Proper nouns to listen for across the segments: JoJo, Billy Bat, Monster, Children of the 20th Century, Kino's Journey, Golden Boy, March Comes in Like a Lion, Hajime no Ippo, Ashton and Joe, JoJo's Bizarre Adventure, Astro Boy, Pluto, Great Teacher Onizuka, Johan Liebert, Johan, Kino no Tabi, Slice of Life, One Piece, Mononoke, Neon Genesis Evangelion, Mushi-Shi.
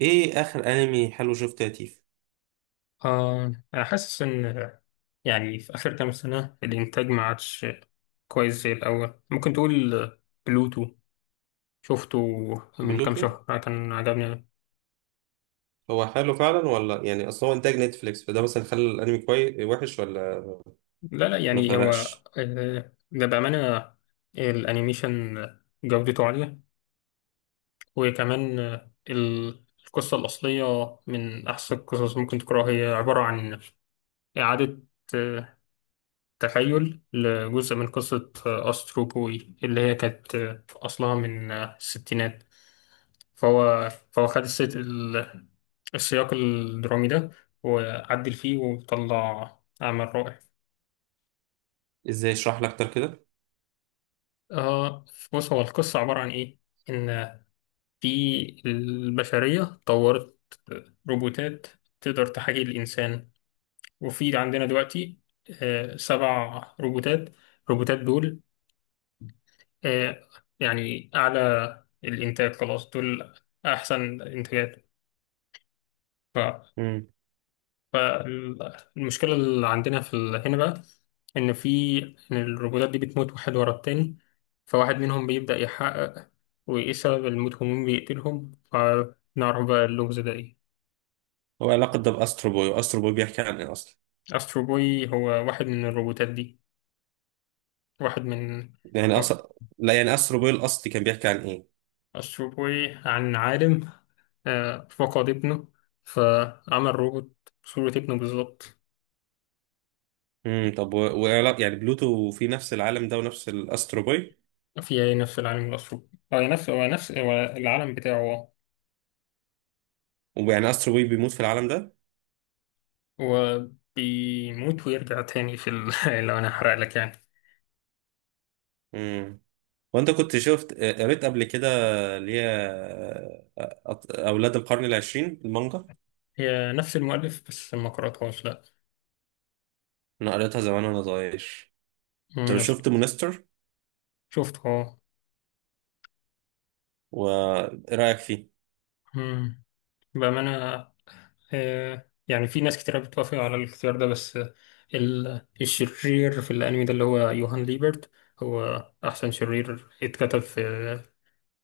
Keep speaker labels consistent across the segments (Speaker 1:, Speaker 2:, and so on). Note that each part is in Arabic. Speaker 1: ايه اخر انمي حلو شفته يا تيف؟
Speaker 2: أنا حاسس إن يعني في آخر كام سنة الإنتاج ما عادش كويس زي الأول. ممكن تقول بلوتو، شفته من كام
Speaker 1: بلوتو.
Speaker 2: شهر، كان عجبني.
Speaker 1: هو حلو فعلا ولا يعني اصل هو انتاج نتفليكس فده مثلا خلى الانمي كويس وحش ولا؟
Speaker 2: لا لا،
Speaker 1: ما
Speaker 2: يعني هو،
Speaker 1: فرقش.
Speaker 2: ده بأمانة الأنيميشن جودته عالية. وكمان، القصة الأصلية من أحسن القصص ممكن تقراها. هي عبارة عن إعادة، آه، تخيل لجزء من قصة أسترو بوي اللي هي كانت في أصلها من الستينات. فهو خد السياق الدرامي ده، وعدل فيه وطلع عمل رائع.
Speaker 1: ازاي اشرح لك اكتر كده؟
Speaker 2: آه بص، هو القصة عبارة عن إيه؟ إن في البشرية طورت روبوتات تقدر تحاكي الإنسان. وفي عندنا دلوقتي سبع روبوتات. الروبوتات دول، آه، يعني أعلى الإنتاج، خلاص دول أحسن إنتاجات. ف-
Speaker 1: امم.
Speaker 2: فالمشكلة اللي عندنا هنا بقى، إن في، إن الروبوتات دي بتموت واحد ورا التاني. فواحد منهم بيبدأ يحقق، وإيه سبب الموت ومين بيقتلهم، فنعرف بقى اللغز ده إيه.
Speaker 1: هو علاقه ده باسترو بوي، واسترو بوي بيحكي عن ايه اصلا؟
Speaker 2: أسترو بوي هو واحد من الروبوتات دي، واحد من.
Speaker 1: يعني
Speaker 2: آه،
Speaker 1: اصلا، لا يعني استرو بوي الاصلي كان بيحكي عن ايه؟
Speaker 2: أسترو بوي عن عالم، فقد ابنه، فعمل روبوت بصورة ابنه بالظبط.
Speaker 1: امم. طب يعني بلوتو في نفس العالم ده ونفس الاسترو بوي؟
Speaker 2: في أي نفس العالم الأسيوطي. هو نفس العالم بتاعه.
Speaker 1: ويعني استرو بوي بيموت في العالم ده؟
Speaker 2: هو بيموت ويرجع تاني لو أنا هحرق لك يعني.
Speaker 1: امم. وانت كنت قريت قبل كده، اللي هي اولاد القرن العشرين المانجا؟
Speaker 2: هي نفس المؤلف، بس ما قرأتهاش، لأ.
Speaker 1: انا قريتها زمان وانا صغير. طب
Speaker 2: مم، بس.
Speaker 1: شفت مونستر؟
Speaker 2: شفته، أه.
Speaker 1: وايه رايك فيه؟
Speaker 2: مم. بأمانة، يعني في ناس كتير بتوافق على الاختيار ده، بس الشرير في الأنمي ده، اللي هو يوهان ليبرت، هو أحسن شرير اتكتب في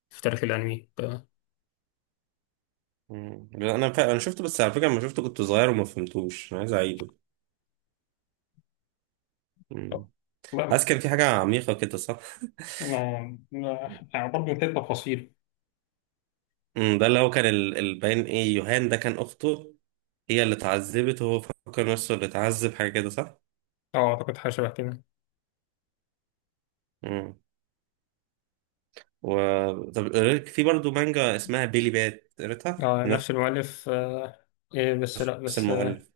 Speaker 2: تاريخ الأنمي.
Speaker 1: مم. لا، انا انا شفته، بس على فكره لما شفته كنت صغير وما فهمتوش، انا عايز اعيده. مم.
Speaker 2: لا
Speaker 1: حاسس كان في حاجه عميقه كده، صح؟
Speaker 2: لا. لا، برضه في تفاصيل.
Speaker 1: مم. ده اللي هو كان الباين، ايه، يوهان ده كان اخته هي اللي اتعذبت وهو فكر نفسه اللي اتعذب، حاجه كده صح؟
Speaker 2: اه، اعتقد حاجة شبه كده.
Speaker 1: مم. و طب في برضه مانجا اسمها بيلي بات، قريتها
Speaker 2: اه،
Speaker 1: من
Speaker 2: نفس المؤلف. إيه، بس لا،
Speaker 1: نفس
Speaker 2: بس.
Speaker 1: المؤلف.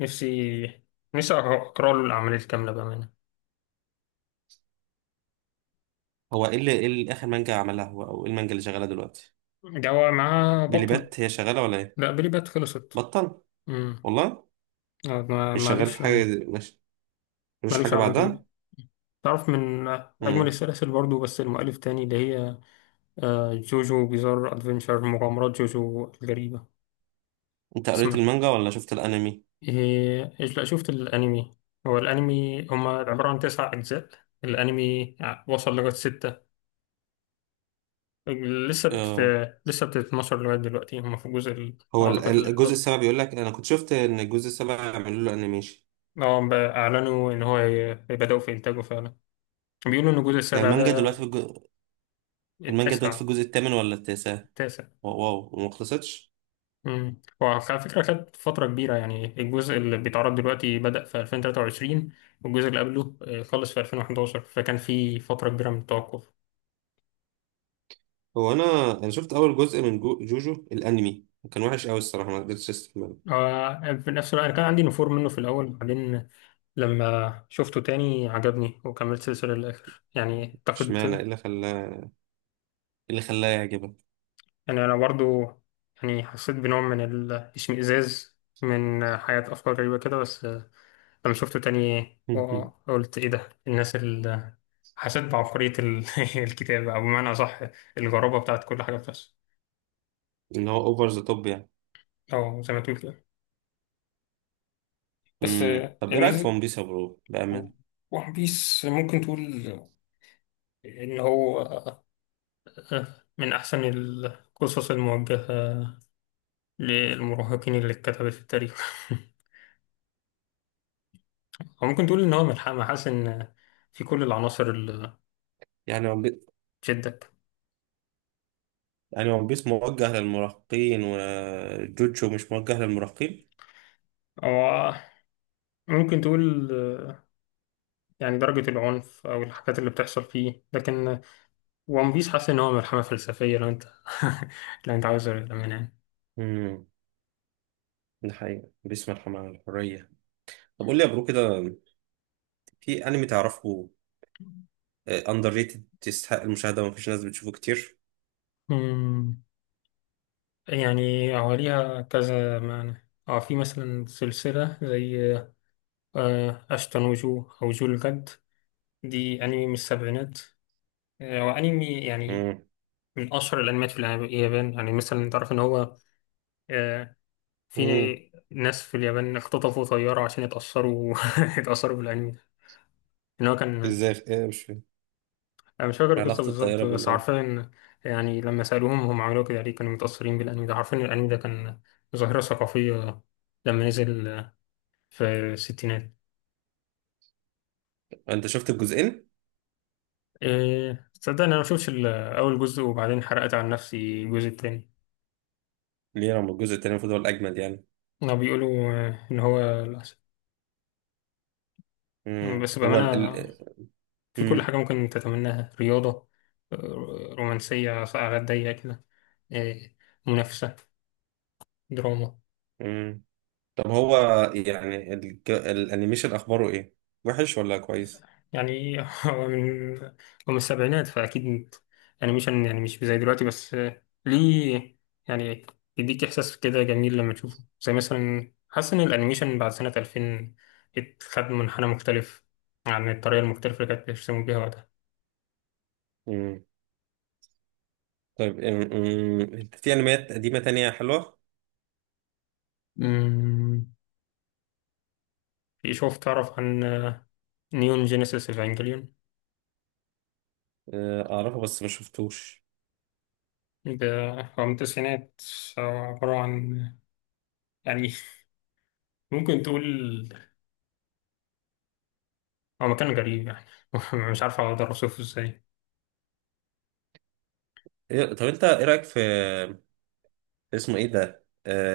Speaker 2: نفسي نفسي أقرأ له الأعمال الكاملة بأمانة.
Speaker 1: هو ايه اللي اخر مانجا عملها هو، او ايه المانجا اللي شغاله دلوقتي؟
Speaker 2: جوا معاه
Speaker 1: بيلي
Speaker 2: بطل.
Speaker 1: بات هي شغاله ولا ايه؟
Speaker 2: لا، بلي بات خلصت.
Speaker 1: بطل؟
Speaker 2: امم.
Speaker 1: والله. مش شغال في
Speaker 2: مالوش،
Speaker 1: حاجة دي- مش مش
Speaker 2: مالوش
Speaker 1: حاجة
Speaker 2: عمل
Speaker 1: بعدها.
Speaker 2: جديد. تعرف من، أجمل
Speaker 1: مم.
Speaker 2: السلاسل برضو، بس المؤلف تاني، اللي هي جوجو بيزار أدفنشر، مغامرات جوجو الغريبة.
Speaker 1: انت قريت
Speaker 2: تسمع
Speaker 1: المانجا ولا شفت الانمي؟
Speaker 2: إيه؟ إيش، لا، شفت الأنمي. هو الأنمي هما عبارة عن تسع أجزاء. الأنمي وصل لغاية ستة. لسه بت...
Speaker 1: اه.
Speaker 2: لسه بتتنشر لغاية دلوقتي. هم في الجزء ال...
Speaker 1: هو
Speaker 2: أعتقد ال
Speaker 1: الجزء
Speaker 2: 11.
Speaker 1: السابع، بيقول لك انا كنت شفت ان الجزء السابع عملوا له انيميشن.
Speaker 2: اه، بقى أعلنوا إن هو هيبدأوا في إنتاجه فعلا. بيقولوا إن الجزء
Speaker 1: هي
Speaker 2: السابع ده
Speaker 1: المانجا دلوقتي في المانجا دلوقتي في
Speaker 2: التاسع
Speaker 1: الجزء الثامن ولا التاسع؟
Speaker 2: التاسع
Speaker 1: واو واو، وما خلصتش.
Speaker 2: امم، وعلى فكرة خد فترة كبيرة. يعني الجزء اللي بيتعرض دلوقتي بدأ في 2023، والجزء اللي قبله، خلص في 2011، فكان في فترة كبيرة من التوقف.
Speaker 1: هو انا شفت اول جزء من جوجو الانمي، وكان وحش قوي الصراحة، ما قدرتش استحمله.
Speaker 2: في نفس الوقت أنا كان عندي نفور منه في الأول، بعدين لما شفته تاني عجبني وكملت السلسلة للآخر يعني،
Speaker 1: اشمعنى، ايه
Speaker 2: أعتقد.
Speaker 1: اللي خلاه، ايه اللي خلاه يعجبك؟
Speaker 2: يعني أنا برضو، يعني حسيت بنوع من الاشمئزاز من حياة أفكار غريبة كده، بس لما شفته تاني قلت إيه ده الناس اللي. حسيت بعبقرية ال- الكتاب، أو بمعنى أصح، الغرابة بتاعت كل حاجة بتحصل.
Speaker 1: ان هو اوفر ذا توب يعني.
Speaker 2: أو زي ما تقول كده. بس
Speaker 1: امم. طب ايه رايك في
Speaker 2: الميزة،
Speaker 1: ون بيس يا برو بامان؟
Speaker 2: ون بيس ممكن تقول إن هو من أحسن القصص الموجهة للمراهقين اللي اتكتبت في التاريخ. هو ممكن تقول ان هو محاس ان في كل العناصر اللي
Speaker 1: يعني،
Speaker 2: تشدك.
Speaker 1: يعني ون بيس موجه للمراهقين وجوجو مش موجه للمراهقين؟
Speaker 2: او ممكن تقول، آه، يعني درجة العنف او الحاجات اللي بتحصل فيه، لكن ون بيس حاسس ان هو ملحمة فلسفية لو انت لو انت عاوز منها يعني.
Speaker 1: امم. ده حقيقة بيس مرحمة عن الحرية. طب قول لي يا برو كده، في انمي تعرفه اندر ريتد يستحق المشاهدة ومفيش ناس بتشوفه كتير؟
Speaker 2: أمم، يعني هو ليها كذا معنى. اه في مثلا سلسلة زي، أشتون وجو، أو جو الجد. دي أنمي من السبعينات، وأنمي يعني
Speaker 1: امم.
Speaker 2: من أشهر الأنميات في اليابان. يعني مثلا تعرف إن هو، آه، في
Speaker 1: امم.
Speaker 2: ناس في اليابان اختطفوا طيارة عشان يتأثروا يتأثروا بالأنمي ده. إن هو كان،
Speaker 1: ازاي، ايه؟ مش فاهم
Speaker 2: أنا مش فاكر القصة
Speaker 1: علاقة
Speaker 2: بالظبط،
Speaker 1: الطيارة
Speaker 2: بس
Speaker 1: بالانمي.
Speaker 2: عارفين يعني، لما سألوهم هم عملوه كده ليه، كانوا متأثرين بالأنمي ده. عارفين الأنمي ده كان ظاهرة ثقافية لما نزل في الستينات.
Speaker 1: انت شفت الجزئين؟
Speaker 2: إيه، تصدق إن أنا مشوفش أول جزء، وبعدين حرقت على نفسي الجزء التاني.
Speaker 1: ليه؟ رغم الجزء التاني المفروض هو الاجمد يعني.
Speaker 2: هما بيقولوا، إن هو الأحسن.
Speaker 1: امم.
Speaker 2: بس
Speaker 1: هو
Speaker 2: بأمانة، في كل
Speaker 1: امم.
Speaker 2: حاجة ممكن تتمناها: رياضة، آه، رومانسية، ساعات ضيقة كده، آه، منافسة، دراما.
Speaker 1: امم. طب هو يعني الانيميشن اخباره ايه؟ وحش ولا كويس؟
Speaker 2: يعني هو من هو من السبعينات، فأكيد أنيميشن يعني مش زي دلوقتي، بس ليه، يعني يديك إحساس كده جميل لما تشوفه. زي مثلا حاسس إن الأنيميشن بعد سنة 2000 اتخذ منحنى مختلف عن الطريقة المختلفة اللي كانت بيرسموا بيها وقتها.
Speaker 1: طيب، أم- أم، انت في انميات قديمة تانية حلوة؟
Speaker 2: أمم، في، شوف، تعرف عن، نيون جينيسيس إيفانجيليون؟
Speaker 1: آه، اعرفها بس ما شفتوش.
Speaker 2: ده هو من التسعينات. هو عبارة عن، يعني، ممكن تقول هو مكان غريب يعني، مش عارف أقدر أوصفه إزاي.
Speaker 1: طب انت ايه رأيك في، اسمه ايه ده،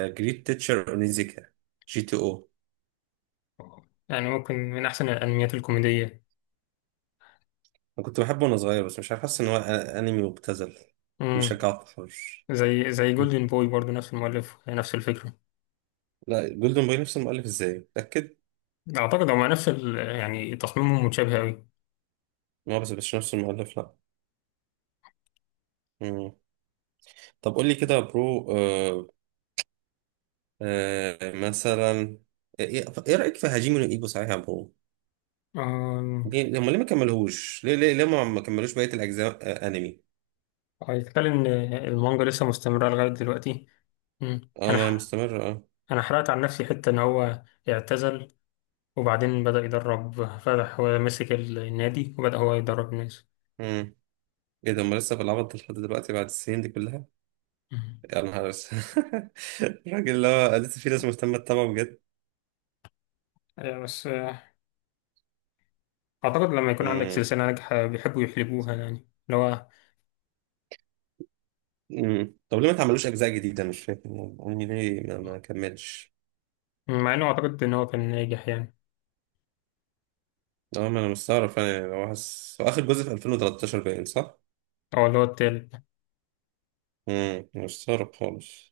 Speaker 1: جريت تيتشر اونيزيكا، جي تي او؟
Speaker 2: يعني ممكن من أحسن الأنميات الكوميدية.
Speaker 1: انا كنت بحبه وانا صغير، بس مش عارف، حاسس ان هو انمي مبتذل
Speaker 2: امم.
Speaker 1: بيشجع التحرش.
Speaker 2: زي جولدن بوي برضه، نفس المؤلف، نفس الفكرة.
Speaker 1: لا، جولدن بوي نفس المؤلف، ازاي، متأكد؟
Speaker 2: أعتقد هما نفس ال... يعني تصميمهم متشابه أوي.
Speaker 1: ما هو بس مش نفس المؤلف، لا. مم. طب قول لي كده يا برو، مثلا إيه رأيك في هاجيمي نو ايبو، صحيح يا برو؟
Speaker 2: أمم،
Speaker 1: ليه هم، ليه ما كملوهوش، ليه ما كملوش بقية الأجزاء؟ أنمي.
Speaker 2: هيتكلم إن المانجا لسه مستمرة لغاية دلوقتي. امم.
Speaker 1: اه، ما مستمر، اه.
Speaker 2: أنا حرقت عن نفسي حتة إن هو اعتزل، وبعدين بدأ يدرب، فتح ومسك النادي وبدأ هو يدرب الناس.
Speaker 1: امم. ايه ده، هم لسه بالعبط ده لحد دلوقتي بعد السنين دي كلها؟
Speaker 2: مم.
Speaker 1: يا نهار أسود. الراجل اللي هو لسه في ناس مهتمة تتابعه بجد؟
Speaker 2: بس، أعتقد لما يكون عندك
Speaker 1: امم.
Speaker 2: سلسلة ناجحة بيحبوا يحلبوها يعني، اللي هو،
Speaker 1: امم. طب ليه ما تعملوش أجزاء جديدة؟ أنا مش فاهم، أنمي ليه ما كملش.
Speaker 2: مع إنه أعتقد إن هو كان ناجح يعني.
Speaker 1: اه، ما أنا مستغرب فعلا، يعني هو حاسس هو آخر جزء في 2013 باين، صح؟
Speaker 2: أو اللي هو التالت.
Speaker 1: امم. مستغرب خالص.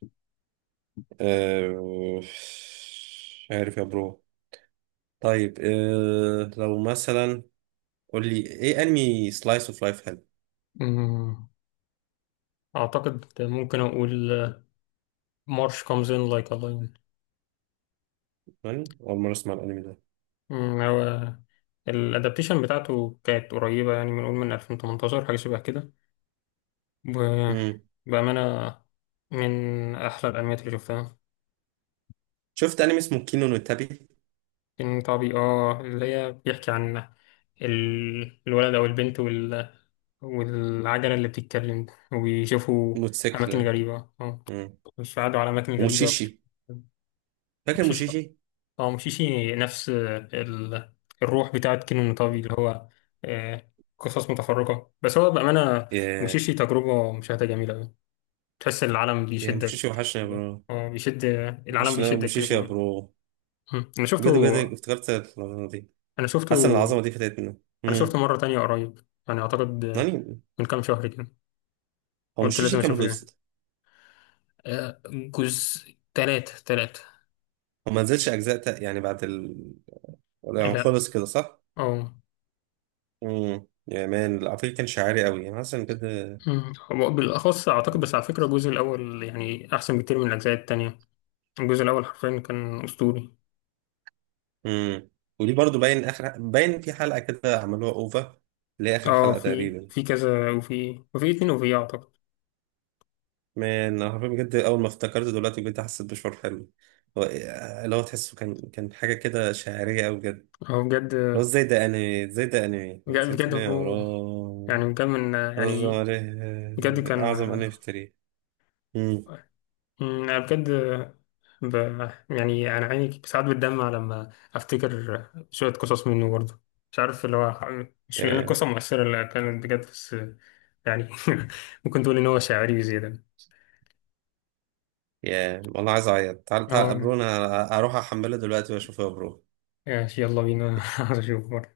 Speaker 1: مش عارف يا برو. طيب لو مثلا، قول لي ايه انمي سلايس اوف لايف حلو.
Speaker 2: مم. أعتقد ممكن أقول، مارش comes in like a lion.
Speaker 1: يعني اول مره اسمع الانمي ده.
Speaker 2: مم، هو الأدابتيشن بتاعته كانت قريبة يعني، بنقول من 2018 حاجة شبه كده.
Speaker 1: امم.
Speaker 2: وبأمانة من أحلى الأنميات اللي شفتها.
Speaker 1: شفت انمي اسمه كينو نو تابي؟
Speaker 2: فيلم طبي، اه، اللي هي بيحكي عن الولد أو البنت، وال... والعجلة اللي بتتكلم وبيشوفوا أماكن
Speaker 1: موتوسيكل.
Speaker 2: غريبة. اه،
Speaker 1: امم.
Speaker 2: مش قعدوا على أماكن غريبة.
Speaker 1: وموشيشي، فاكر
Speaker 2: مشيش،
Speaker 1: موشيشي؟
Speaker 2: اه، مشيشي نفس ال... الروح بتاعت كينو طبي، اللي هو، آه، قصص متفرقة. بس هو بأمانة،
Speaker 1: ياه.
Speaker 2: مشيشي تجربة مشاهدة جميلة أوي، تحس العالم
Speaker 1: يا
Speaker 2: بيشدك
Speaker 1: موشيشي، وحشنا يا
Speaker 2: جوه.
Speaker 1: برو.
Speaker 2: اه، بيشد، العالم
Speaker 1: وحشنا أوي
Speaker 2: بيشدك كده
Speaker 1: موشيشي يا
Speaker 2: جوه.
Speaker 1: برو،
Speaker 2: م. أنا
Speaker 1: بجد
Speaker 2: شفته.
Speaker 1: بجد افتكرت العظمه دي.
Speaker 2: أنا شفته.
Speaker 1: حاسس ان العظمه دي فاتتنا.
Speaker 2: انا شفته
Speaker 1: امم.
Speaker 2: مره تانية قريب، يعني اعتقد،
Speaker 1: يعني
Speaker 2: من كام شهر كده،
Speaker 1: هو
Speaker 2: قلت
Speaker 1: موشيشي
Speaker 2: لازم
Speaker 1: كام
Speaker 2: اشوفه تاني.
Speaker 1: جزء؟
Speaker 2: جزء تلاتة تلاتة.
Speaker 1: هو ما نزلش اجزاء يعني بعد يعني
Speaker 2: لا.
Speaker 1: خلص كده، صح؟
Speaker 2: اه.
Speaker 1: امم. يا مان، على فكره كان شعري قوي، انا حاسس ان كده.
Speaker 2: هو بالاخص اعتقد، بس على فكره الجزء الاول يعني احسن بكتير من الاجزاء التانية. الجزء الاول حرفيا كان اسطوري.
Speaker 1: امم. ودي برضو باين، اخر باين في حلقه كده عملوها اوفا، اللي هي اخر
Speaker 2: اه،
Speaker 1: حلقه
Speaker 2: في،
Speaker 1: تقريبا.
Speaker 2: كذا، وفي، اتنين، وفي، اه، اعتقد.
Speaker 1: مان، انا حرفيا بجد اول ما افتكرت دلوقتي بجد حسيت بشعور حلو. هو- إيه- اللي هو تحسه كان حاجه كده شاعريه قوي بجد، اللي
Speaker 2: هو بجد،
Speaker 1: هو ازاي ده انمي، ازاي ده انمي
Speaker 2: بجد بجد
Speaker 1: نسيتني يا
Speaker 2: برو، يعني
Speaker 1: رب.
Speaker 2: بجد من يعني، بجد كان.
Speaker 1: اعظم انمي في التاريخ. امم.
Speaker 2: أنا بجد، ب... يعني أنا عيني ساعات بتدمع لما أفتكر شوية قصص منه برضه. مش عارف اللي هو، مش من
Speaker 1: يا
Speaker 2: القصة المؤثرة اللي كانت بجد، بس يعني ممكن تقول إن هو شاعري بزيادة.
Speaker 1: يا والله عايز اعيط. تعال تعال يا
Speaker 2: اه،
Speaker 1: برو، انا اروح احمله دلوقتي واشوفه يا برو.
Speaker 2: ماشي، يلا بينا. عايز أشوفه.